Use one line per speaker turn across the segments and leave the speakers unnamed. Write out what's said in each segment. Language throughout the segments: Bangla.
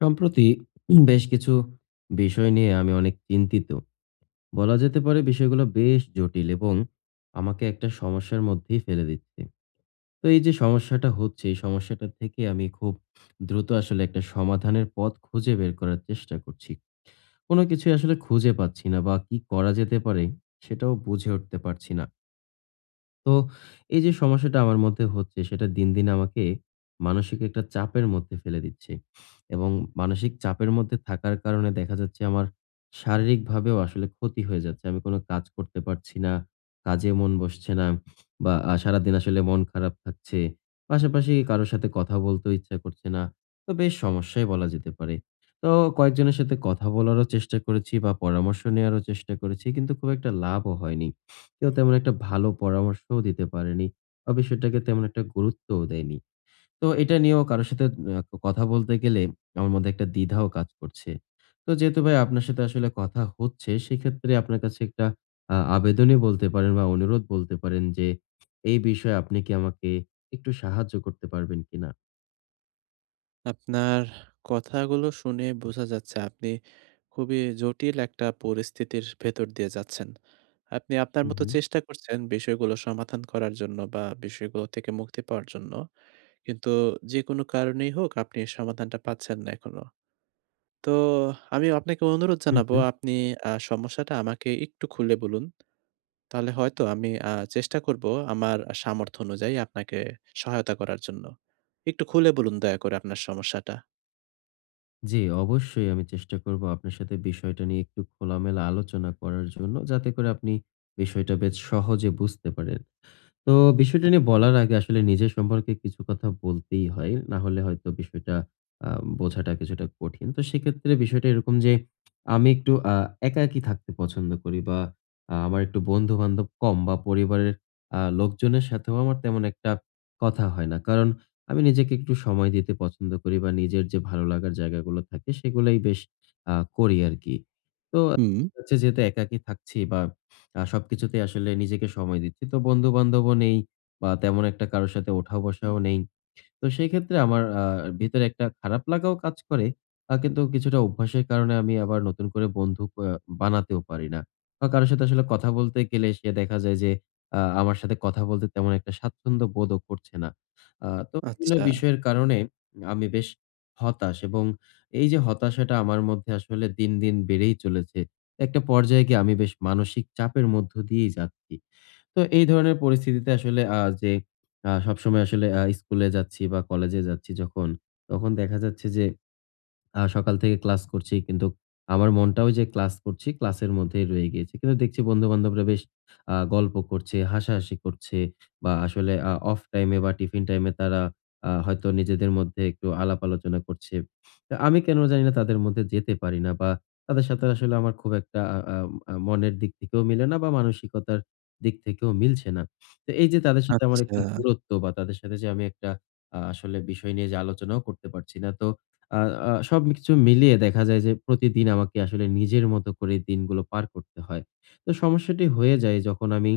সম্প্রতি বেশ কিছু বিষয় নিয়ে আমি অনেক চিন্তিত। বলা যেতে পারে বিষয়গুলা বেশ জটিল এবং আমাকে একটা সমস্যার মধ্যেই ফেলে দিচ্ছে। তো এই যে সমস্যাটা হচ্ছে এই সমস্যাটা থেকে আমি খুব দ্রুত আসলে একটা সমাধানের পথ খুঁজে বের করার চেষ্টা করছি। কোন কিছুই আসলে খুঁজে পাচ্ছি না বা কি করা যেতে পারে সেটাও বুঝে উঠতে পারছি না। তো এই যে সমস্যাটা আমার মধ্যে হচ্ছে সেটা দিন, দিন আমাকে মানসিক একটা চাপের মধ্যে ফেলে দিচ্ছে এবং মানসিক চাপের মধ্যে থাকার কারণে দেখা যাচ্ছে আমার শারীরিকভাবেও আসলে ক্ষতি হয়ে যাচ্ছে। আমি কোন কাজ করতে পারছি না। কাজে মন বসছে না বা আ সারাদিন আসলে মন খারাপ থাকছে। পাশাপাশি কারো সাথে কথা বলতেও ইচ্ছা করছে না। তো বেশ সমস্যাই বলা যেতে পারে। তো কয়েকজনের সাথে কথা বলারও চেষ্টা করেছি বা পরামর্শ নেয়ারও চেষ্টা করেছি কিন্তু খুব একটা লাভও হয়নি। কেউ তেমন একটা ভালো পরামর্শও দিতে পারেনি বা বিষয়টাকে তেমন একটা গুরুত্বও দেয়নি। তো এটা নিয়েও কারো সাথে আ কথা বলতে গেলে আমার মধ্যে একটা দ্বিধাও কাজ করছে। তো যেহেতু ভাই আপনার সাথে আসলে কথা হচ্ছে সেক্ষেত্রে আপনার কাছে একটা আ আবেদনই বলতে পারেন বা অনুরোধ বলতে পারেন যে এই বিষয়ে আপনি কি আমাকে একটু সাহায্য করতে পারবেন কিনা?
আপনার কথাগুলো শুনে বোঝা যাচ্ছে। আপনি খুবই জটিল একটা পরিস্থিতির ভেতর দিয়ে যাচ্ছেন। আপনি আপনার
হুম,
মতো
হুম।
চেষ্টা করছেন বিষয়গুলো সমাধান করার জন্য বা বিষয়গুলো থেকে মুক্তি পাওয়ার জন্য। কিন্তু যেকোনো কারণেই হোক আপনি এ সমাধানটা পাচ্ছেন না এখনো। তো আমিও আপনাকে অনুরোধ
হুম,
জানাবো
হুম।
আপনি আ সমস্যাটা আমাকে একটু খুলে বলুন। তাহলে হয়তো আমি আ চেষ্টা করবো আমার সামর্থ্য অনুযায়ী আপনাকে সহায়তা করার জন্য। একটু খুলে বলুন দয়া করে আপনার সমস্যাটা।
জ্বি, অবশ্যই। আমি চেষ্টা করবো আপনার সাথে বিষয়টা নিয়ে একটু খোলামেলা আলোচনা করার জন্য, যাতে করে আপনি বিষয়টা বেশ সহজে বুঝতে পারেন। তো বিষয়টা নিয়ে বলার আগে আসলে নিজের সম্পর্কে কিছু কথা বলতেই হয়। না হলে হয়তো বিষয়টা আ বোঝাটা কিছুটা কঠিন। তো সেক্ষেত্রে বিষয়টা এরকম যে আমি একটু আ একাকী থাকতে পছন্দ করি বা আ আমার একটু বন্ধু-বান্ধব কম বা পরিবারের আ লোকজনের সাথেও আমার তেমন একটা কথা হয় না। কারণ আমি নিজেকে একটু সময় দিতে পছন্দ করি বা নিজের যে ভালো লাগার জায়গাগুলো থাকে সেগুলোই বেশ আ করি আরকি। তো
হুম।
হচ্ছে যেহেতু একাকী থাকছি বা আ সবকিছুতেই আসলে নিজেকে সময় দিচ্ছি। তো বন্ধু-বান্ধবও নেই বা তেমন একটা কারো সাথে ওঠা-বসাও নেই। তো সেই ক্ষেত্রে আমার আ ভিতরে একটা খারাপ লাগাও কাজ করে। আ কিন্তু কিছুটা অভ্যাসের কারণে আমি আবার নতুন করে বন্ধু আ বানাতেও পারি না। বা কারো সাথে আসলে কথা বলতে গেলে সে দেখা যায় যে আ আমার সাথে কথা বলতে তেমন একটা স্বাচ্ছন্দ্য বোধও করছে না। আ তো বিভিন্ন
আচ্ছা।
বিষয়ের কারণে আমি বেশ হতাশ এবং এইযে হতাশাটা আমার মধ্যে আসলে দিন, দিন বেড়েই চলেছে। একটা পর্যায়ে গিয়ে আমি বেশ মানসিক চাপের মধ্য দিয়েই যাচ্ছি। তো এই ধরনের পরিস্থিতিতে আসলে আ যে আ সবসময় আসলে আ স্কুলে যাচ্ছি বা কলেজে যাচ্ছি যখন, তখন দেখা যাচ্ছে যে আ সকাল থেকে ক্লাস করছি। কিন্তুক আমার মনটাও ওইযে ক্লাস করছি ক্লাসের মধ্যেই রয়ে গিয়েছে। কিন্তু দেখছি বন্ধু-বান্ধবরা বেশ আ গল্প করছে, হাসাহাসি করছে বা আসলে আ অফ টাইমে বা টিফিন টাইমে তারা আ হয়তো নিজেদের মধ্যে একটু আলাপ-আলোচনা করছে। আমি কেন জানিনা তাদের মধ্যে যেতে পারি না বা তাদের সাথে আসলে আমার খুব একটা আ আ আ মনের দিক থেকেও মিলে না বা মানসিকতার দিক থেকেও মিলছে না। তো এইযে তাদের সাথে আমার একটু
আচ্ছা।
দূরত্ব বা তাদের সাথে যে আমি একটা আ আসলে বিষয় নিয়ে যে আলোচনাও করতে পারছি না। তো আ আ সবকিছু মিলিয়ে দেখা যায় যে প্রতিদিন আমাকে আসলে নিজের মতো করেই দিনগুলো পার করতে হয়। তো সমস্যাটি হয়ে যায় যখন আমি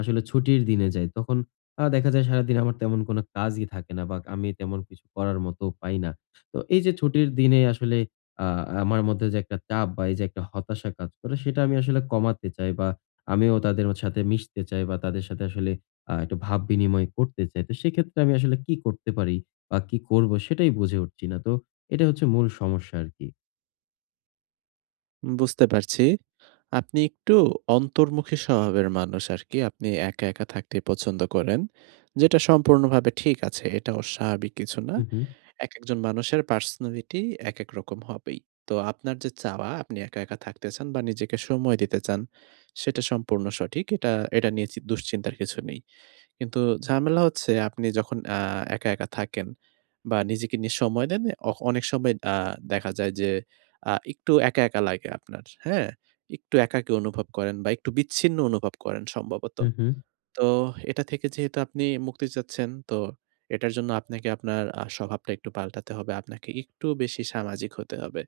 আসলে ছুটির দিনে যাই তখন আ দেখা যায় সারাদিন আমার তেমন কোনো কাজই থাকে না বা আমি তেমন কিছু করার মতোও পাই না। তো এই যে ছুটির দিনে আসলে আ আমার মধ্যে যে একটা চাপ বা এই যে একটা হতাশা কাজ করে সেটা আমি আসলে কমাতে চাই বা আমিও তাদের সাথে মিশতে চাই বা তাদের সাথে আসলে আ একটু ভাব বিনিময় করতে চাই। তো সেক্ষেত্রে আমি আসলে কি করতে পারি? বা কি করবো? সেটাই বুঝে উঠছি না। তো এটাই হচ্ছে মূল সমস্যা আরকি।
বুঝতে পারছি। আপনি একটু অন্তর্মুখী স্বভাবের মানুষ আরকি। আপনি একা, একা থাকতে পছন্দ করেন। যেটা সম্পূর্ণভাবে ঠিক আছে। এটা অস্বাভাবিক কিছু না।
হুম, হুম।
একেকজন মানুষের পার্সোনালিটি একেক রকম হবেই। তো আপনার যে চাওয়া আপনি একা, একা থাকতে চান বা নিজেকে সময় দিতে চান সেটা সম্পূর্ণ সঠিক। এটা এটা নিয়ে চি দুশ্চিন্তার কিছু নেই। কিন্তু ঝামেলা হচ্ছে আপনি যখন আ একা, একা থাকেন বা নিজেকে নিয়ে সময় দেন। অ অনেক সময় আ দেখা যায় যে আ একটু একা, একা লাগে আপনার। হ্যাঁ? একটু একাকী অনুভব করেন বা একটু বিচ্ছিন্ন অনুভব করেন সম্ভবত।
হুম, হুম।
তো এটা থেকে যেহেতু আপনি মুক্তি চাচ্ছেন। তো এটার জন্য আপনাকে আপনার আ স্বভাবটা একটু পাল্টাতে হবে। আপনাকে একটু বেশি সামাজিক হতে হবে।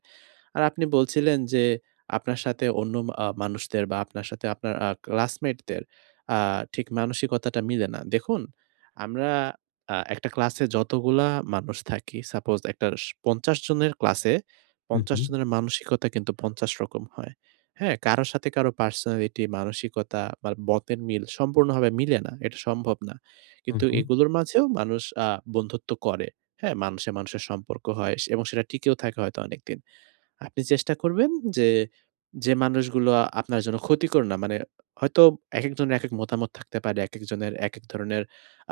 আর আপনি বলছিলেন যে আপনার সাথে অন্য ম আ মানুষদের বা আপনার সাথে আপনার আ ক্লাসমেটদের আ ঠিক মানসিকতাটা মিলে না। দেখুন আমরা আ একটা ক্লাসে যতগুলা মানুষ থাকি, সাপোজ একটা স ৫০ জনের ক্লাসে
হুম,
৫০
হুম।
জনের মানসিকতা কিন্তু ৫০ রকম হয়। হ্যাঁ? কারো সাথে কারো পার্সোনালিটি, মানসিকতা বা মতের মিল সম্পূর্ণভাবে মিলে না। এটা সম্ভব না।
হু,
কিন্তু
হু।
এগুলোর মাঝেও মানুষ আ বন্ধুত্ব করে। হ্যাঁ মানুষে মানুষের সম্পর্ক হয় স এবং সেটা টিকেও থাকে হয়তো অনেকদিন। আপনি চেষ্টা করবেন যে, যে মানুষগুলো আপনার জন্য ক্ষতিকর না, মানে হয়তো একেকজনের একেক মতামত থাকতে পারে, একেকজনের একেক ধরণের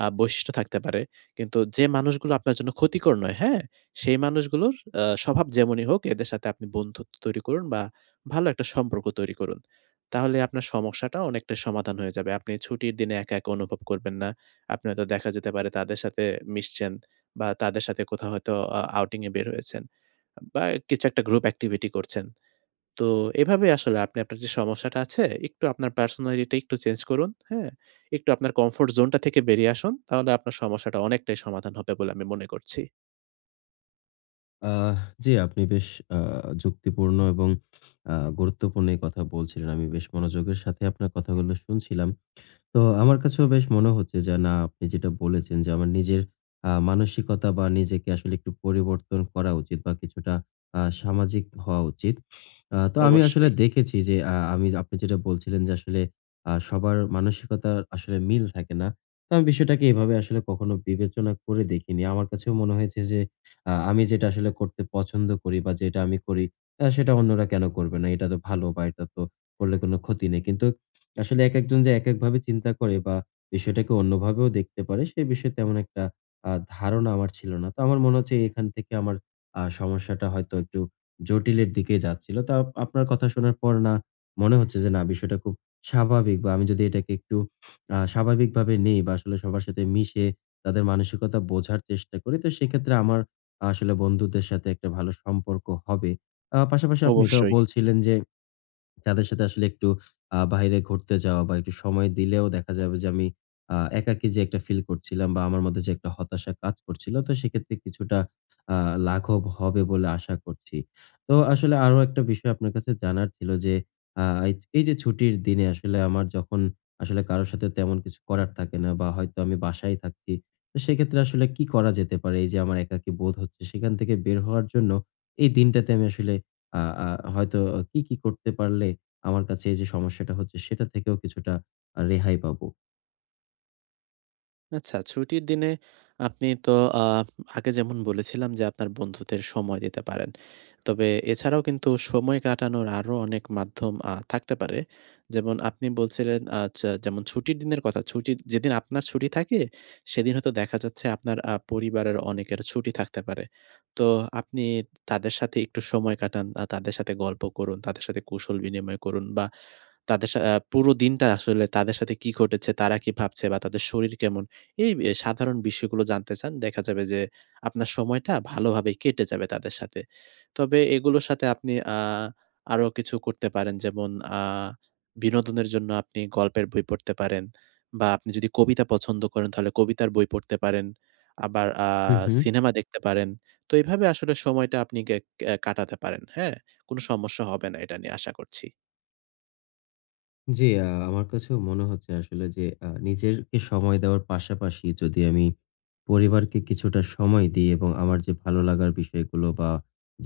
আ বৈশিষ্ট্য থাকতে পারে। কিন্তু যে মানুষগুলো আপনার জন্য ক্ষতিকর নয়, হ্যাঁ? সেই মানুষগুলোর আ স্বভাব যেমনই হোক এদের সাথে আপনি বন্ধুত্ব তৈরি করুন বা ভালো একটা সম্পর্ক তৈরি করুন। তাহলে আপনার সমস্যাটা অনেকটাই সমাধান হয়ে যাবে। আপনি ছুটির দিনে একা, একা অনুভব করবেন না। আপনি হয়তো দেখা যেতে পারে তাদের সাথে মিশছেন বা তাদের সাথে কোথাও হয়তো অ আউটিং এ বের হয়েছেন বা কিছু একটা গ্রুপ activity করছেন। তো এভাবে আসলে আপনি আপনার যে সমস্যাটা আছে, একটু আপনার পার্সোনালিটি একটু চেঞ্জ করুন। হ্যাঁ? একটু আপনার কমফোর্ট জোন টা থেকে বেরিয়ে আসুন। তাহলে আপনার সমস্যাটা অনেকটাই সমাধান হবে বলে আমি মনে করছি।
আহ! জি আপনি বেশ আ যুক্তিপূর্ণ এবং আ গুরুত্বপূর্ণ এই কথা বলছিলেন। আমি বেশ মনোযোগের সাথে আপনার কথাগুলো শুনছিলাম। তো আমার কাছেও বেশ মনে হচ্ছে যে, না, আপনি যেটা বলেছেন যে আমার নিজের আ মানসিকতা বা নিজেকে আসলে একটু পরিবর্তন করা উচিত বা কিছুটা আ সামাজিক হওয়া উচিত। আ তো আমি আসলে
অবশ্যই।
দেখেছি যে আ আমি আপনি যেটা বলছিলেন যে আসলে আ সবার মানসিকতার আসলে মিল থাকে না। তো আমি বিষয়টাকে এভাবে আসলে কখনো বিবেচনা করে দেখিনি। আমার কাছে মনে হয়েছে যে আ আমি যেটা আসলে করতে পছন্দ করি বা যেটা আমি করি আ সেটা অন্যরা কেনো করবে না? এটা তো ভালো বা এটা তো করলে কোনো ক্ষতি নেই। কিন্তু আসলে একেকজন যে একেকভাবে চিন্তা করে বা বিষয়টাকে অন্যভাবেও দেখতে পারে সে বিষয়ে তেমন একটা আ ধারণা আমার ছিল না। তো আমার মনে হচ্ছে এখান থেকে আমার আ সমস্যাটা হয়তো একটু জটিলের দিকে যাচ্ছিলো। তার আপনার কথা শোনার পর না মনে হচ্ছে যে, না, বিষয়টা খুব স্বাভাবিক বা আমি যদি এটাকে একটু আ স্বাভাবিকভাবে নেই বা আসলে সবার সাথে মিশে তাদের মানসিকতা বোঝার চেষ্টা করি, তো সেক্ষেত্রে আমার আসলে বন্ধুদের সাথে একটা ভালো সম্পর্ক হবে। আ পাশাপাশি আপনি এটাও
অবশ্যই।
বলছিলেন যে, তাদের সাথে আসলে একটু আ বাহিরে ঘুরতে যাওয়া বা একটু সময় দিলেও দেখা যাবে যে আমি আ একাকী যে একটা ফিল করছিলাম বা আমার মধ্যে যে একটা হতাশা কাজ করছিলো তো সেক্ষেত্রে কিছুটা আ লাঘব হবে বলে আশা করছি। তো আসলে আরো একটা বিষয় আপনার কাছে জানার ছিল যে, আ এইযে এইযে ছুটির দিনে আসলে আমার যখন আসলে কারো সাথে তেমন কিছু করার থাকে না বা হয়তো আমি বাসায় থাকছি, তো সেক্ষেত্রে আসলে কি করা যেতে পারে? এই যে আমার একাকী বোধ হচ্ছে সেখান থেকে বের হওয়ার জন্য এই দিনটাতে আমি আসলে আ আ হয়তো কি, কি করতে পারলে আমার কাছে এইযে সমস্যাটা হচ্ছে সেটার থেকেও কিছুটা আ রেহাই পাবো?
আচ্ছা, ছুটির দিনে আপনি তো আফ আগে যেমন বলেছিলাম যে, আপনার বন্ধুদের সময় দিতে পারেন। তবে এছাড়াও কিন্তু সময় কাটানোর আরো অনেক মাধ্যম আ থাকতে পারে। যেমন আপনি বলছিলেন আচ্ছা যেমন, ছুটির দিনের কথা, ছুটির যেদিন আপনার ছুটি থাকে সেদিন হয়তো দেখা যাচ্ছে আপনার আ পরিবারের অনেকের ছুটি থাকতে পারে। তো আপনি তাদের সাথে একটু সময় কাটান বা তাদের সাথে গল্প করুন, তাদের সাথে কুশল বিনিময় করুন বা তাদের সা অ্যা পুরো দিনটা আসলে তাদের সাথে কি ঘটেছে, তারা কি ভাবছে বা তাদের শরীর কেমন? এই বে সাধারণ বিষয়গুলো জানতে চান। দেখা যাবে যে আপনার সময়টা ভালোভাবেই কেটে যাবে তাদের সাথে। তবে এগুলোর সাথে আপনি আ আরো কিছু করতে পারেন। যেমন আ বিনোদনের জন্য আপনি গল্পের বই পড়তে পারেন। বা আপনি যদি কবিতা পছন্দ করেন তাহলে কবিতার বই পড়তে পারেন। আবার আ
হু, হু।
সিনেমা দেখতে পারেন। তো এভাবে আসলে সময়টা আপনি কে এ্যা কাটাতে পারেন, হ্যাঁ? কোনো সমস্যা হবে না এটা নিয়ে আশা করছি।
জ্বী। আমার কাছেও মনে হচ্ছে আসলে যে আ নিজের কে সময় দেওয়ার পাশাপাশি যদি আমি পরিবারকে কিছুটা সময় দিই। এবং আমার যে ভালো লাগার বিষয়গুলো বা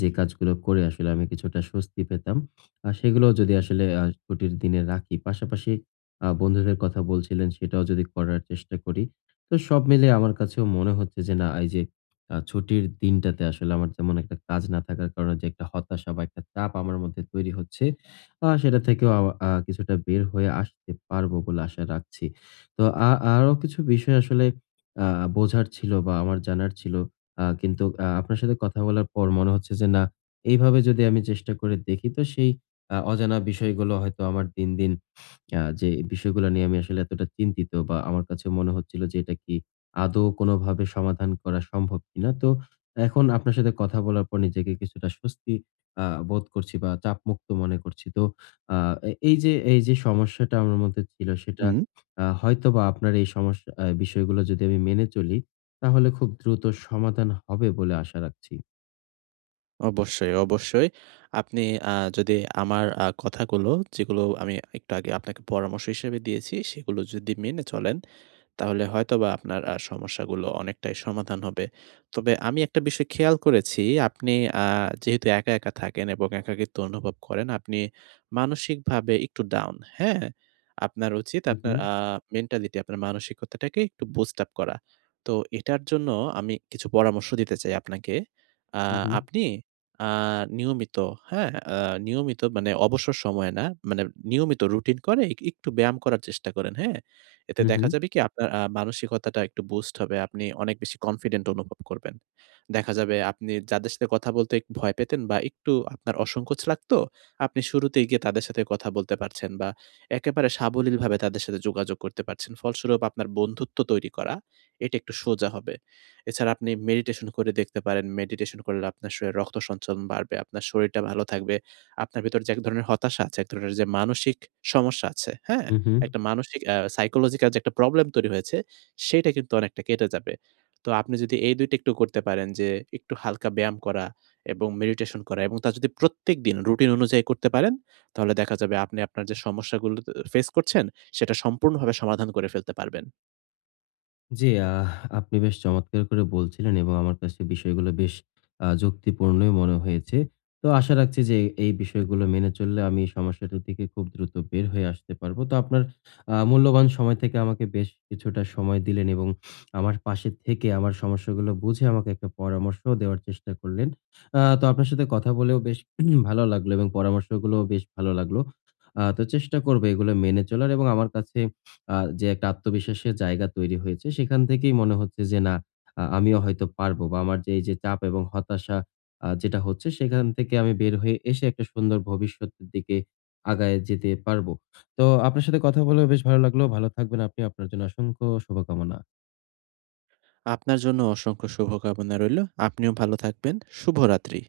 যে কাজগুলো করে আসলে আমি কিছুটা স্বস্তি পেতাম। আ সেগুলোও যদি আসলে আ ছুটির দিনে রাখি, পাশাপাশি আ বন্ধুদের কথা বলছিলেন সেটাও যদি করার চেষ্টা করি। তো সব মিলিয়ে আমার কাছেও মনে হচ্ছে যে, না, এই যে আ ছুটির দিনটাতে আসলে আমার যেমন একটা কাজ না থাকার কারণে যে একটা হতাশা বা একটা চাপ আমার মধ্যে তৈরি হচ্ছে। আ সেটা থেকেও আমা আ কিছুটা বের হয়ে আসতে পারবো বলে আশা রাখছি। তো আ আরো কিছু বিষয় আসলে আ বোঝার ছিল বা আমার জানার ছিল। আ কিন্তু আ আপনার সাথে কথা বলার পর মনে হচ্ছে যে, না, এইভাবে যদি আমি চেষ্টা করে দেখি তো সেই আ অজানা বিষয়গুলো হয়তো আমার দিন, দিন আ যে বিষয়গুলা নিয়ে আমি আসলে এতটা চিন্তিত বা আমার কাছে মনে হচ্ছিলো যে এটা কি আদৌ কোনোভাবে সমাধান করা সম্ভব কিনা? তো এখন আপনার সাথে কথা বলার পর নিজেকে কিছুটা স্বস্তি আ বোধ করছি বা চাপমুক্ত মনে করছি। তো আ এ এইযে এইযে সমস্যাটা আমার মধ্যে ছিল সেটা
হুউম।
আ হয়তোবা আপনার এই সমস্যা আ বিষয়গুলো যদি আমি মেনে চলি তাহলে খুব দ্রুত সমাধান হবে বলে আশা রাখছি।
অবশ্যই, অবশ্যই। আপনি আ যদি আমার আ কথাগুলো যেগুলো আমি একটু আগে আপনাকে পরামর্শ হিসেবে দিয়েছি সেগুলো যদি মেনে চলেন, তাহলে হয়তোবা আপনার আ সমস্যাগুলো অনেকটাই সমাধান হবে। তবে আমি একটা বিষয় খেয়াল করেছি, আপনি আ যেহেতু একা, একা থাকেন এবং একাকিত্ব অনুভব করেন আপনি মানসিকভাবে একটু ডাউন। হ্যাঁ? আপনার উচিত
হু,
আপনার
হু।
আ মেন্টালিটি আপনার মানসিকতাটাকে একটু বুস্ট আপ করা। তো এটার জন্য আমি কিছু পরামর্শ দিতে চাই আপনাকে। আ
হু, হু।
আপনি আ নিয়মিত হ্যাঁ? আ নিয়মিত মানে অবসর সময়ে না, মানে নিয়মিত রুটিন করে এক একটু ব্যায়াম করার চেষ্টা করেন। হ্যাঁ? এতে
হু,
দেখা
হু।
যাবে কি? আপনার আ মানসিকতাটা একটু বুস্ট হবে। আপনি অনেক বেশি কনফিডেন্ট অনুভব করবেন। দেখা যাবে আপনি যাদের সাথে কথা বলতে ভয় পেতেন বা একটু আপনার অসংকোচ লাগতো, আপনি শুরুতেই গিয়ে তাদের সাথে কথা বলতে পারছেন বা একেবারে সাবলীলভাবে তাদের সাথে যোগাযোগ করতে পারছেন। ফলস্বরূপ আপনার বন্ধুত্ব তৈরি করা, এটা একটু সোজা হবে। এছাড়া আপনি মেডিটেশন করে দেখতে পারেন, মেডিটেশন করলে আপনার শরীরে রক্ত সঞ্চালন বাড়বে, আপনার শরীরটা ভালো থাকবে। আপনার ভেতরে যে এক ধরনের হতাশা আছে, এক ধরনের যে মানসিক সমস্যা আছে। হ্যাঁ?
হুম, হুম।
একটা মানসিক আ সাইকোলজিক্যাল যে একটা প্রবলেম তৈরি হয়েছে, সেটা কিন্তু অনেকটা কেটে যাবে। তো আপনি যদি এই ২ টা একটু করতে পারেন যে একটু হালকা ব্যায়াম করা এবং মেডিটেশন করা এবং তা যদি প্রত্যেকদিন রুটিন অনুযায়ী করতে পারেন, তাহলে দেখা যাবে আপনি আপনার যে সমস্যাগুলো ফেস করছেন সেটা সম্পূর্ণভাবে সমাধান করে ফেলতে পারবেন।
জ্বি। আহ! আপনি বেশ চমৎকার করে বলছিলেন এবং আমার কাছে বিষয়গুলো বেশ আ যুক্তিপূর্ণই মনে হয়েছে। তো আশা রাখছি যে এ এই বিষয়গুলো মেনে চললে আমি এই সমস্যাটা থেকে খুব দ্রুত বের হয়ে আসতে পারবো। তো আপনার আ মূল্যবান সময় থেকে আমাকে বেশ কিছুটা সময় দিলেন এবং আমার পাশে থেকে আমার সমস্যাগুলো বুঝে আমাকে একটা পরামর্শও দেওয়ার চেষ্টা করলেন। আ তো আপনার সাথে কথা বলেও বেশ ভালো লাগলো। এবং পরামর্শগুলোও বেশ ভালো লাগলো। আ তো চেষ্টা করবো এগুলো মেনে চলার এবং আমার কাছে আ যে একটা আত্মবিশ্বাসের জায়গা তৈরি হয়েছে, সেখান থেকেই মনে হচ্ছে যে না, আ আমিও হয়তো পারবো বা আমার যে এইযে চাপ এবং হতাশা আ যেটা হচ্ছে, সেখান থেকে আমি বের হয়ে এসে একটা সুন্দর ভবিষ্যতের দিকে আগায় যেতে পারবো। তো আপনার সাথে কথা বলেও বেশ ভালো লাগলো। ভালো থাকবেন আপনি। আপনার জন্য অসংখ্য শুভকামনা।
আপনার জন্য অসংখ্য শুভ কামনা রইলো। আপনিও ভালো থাকবেন। শুভরাত্রি।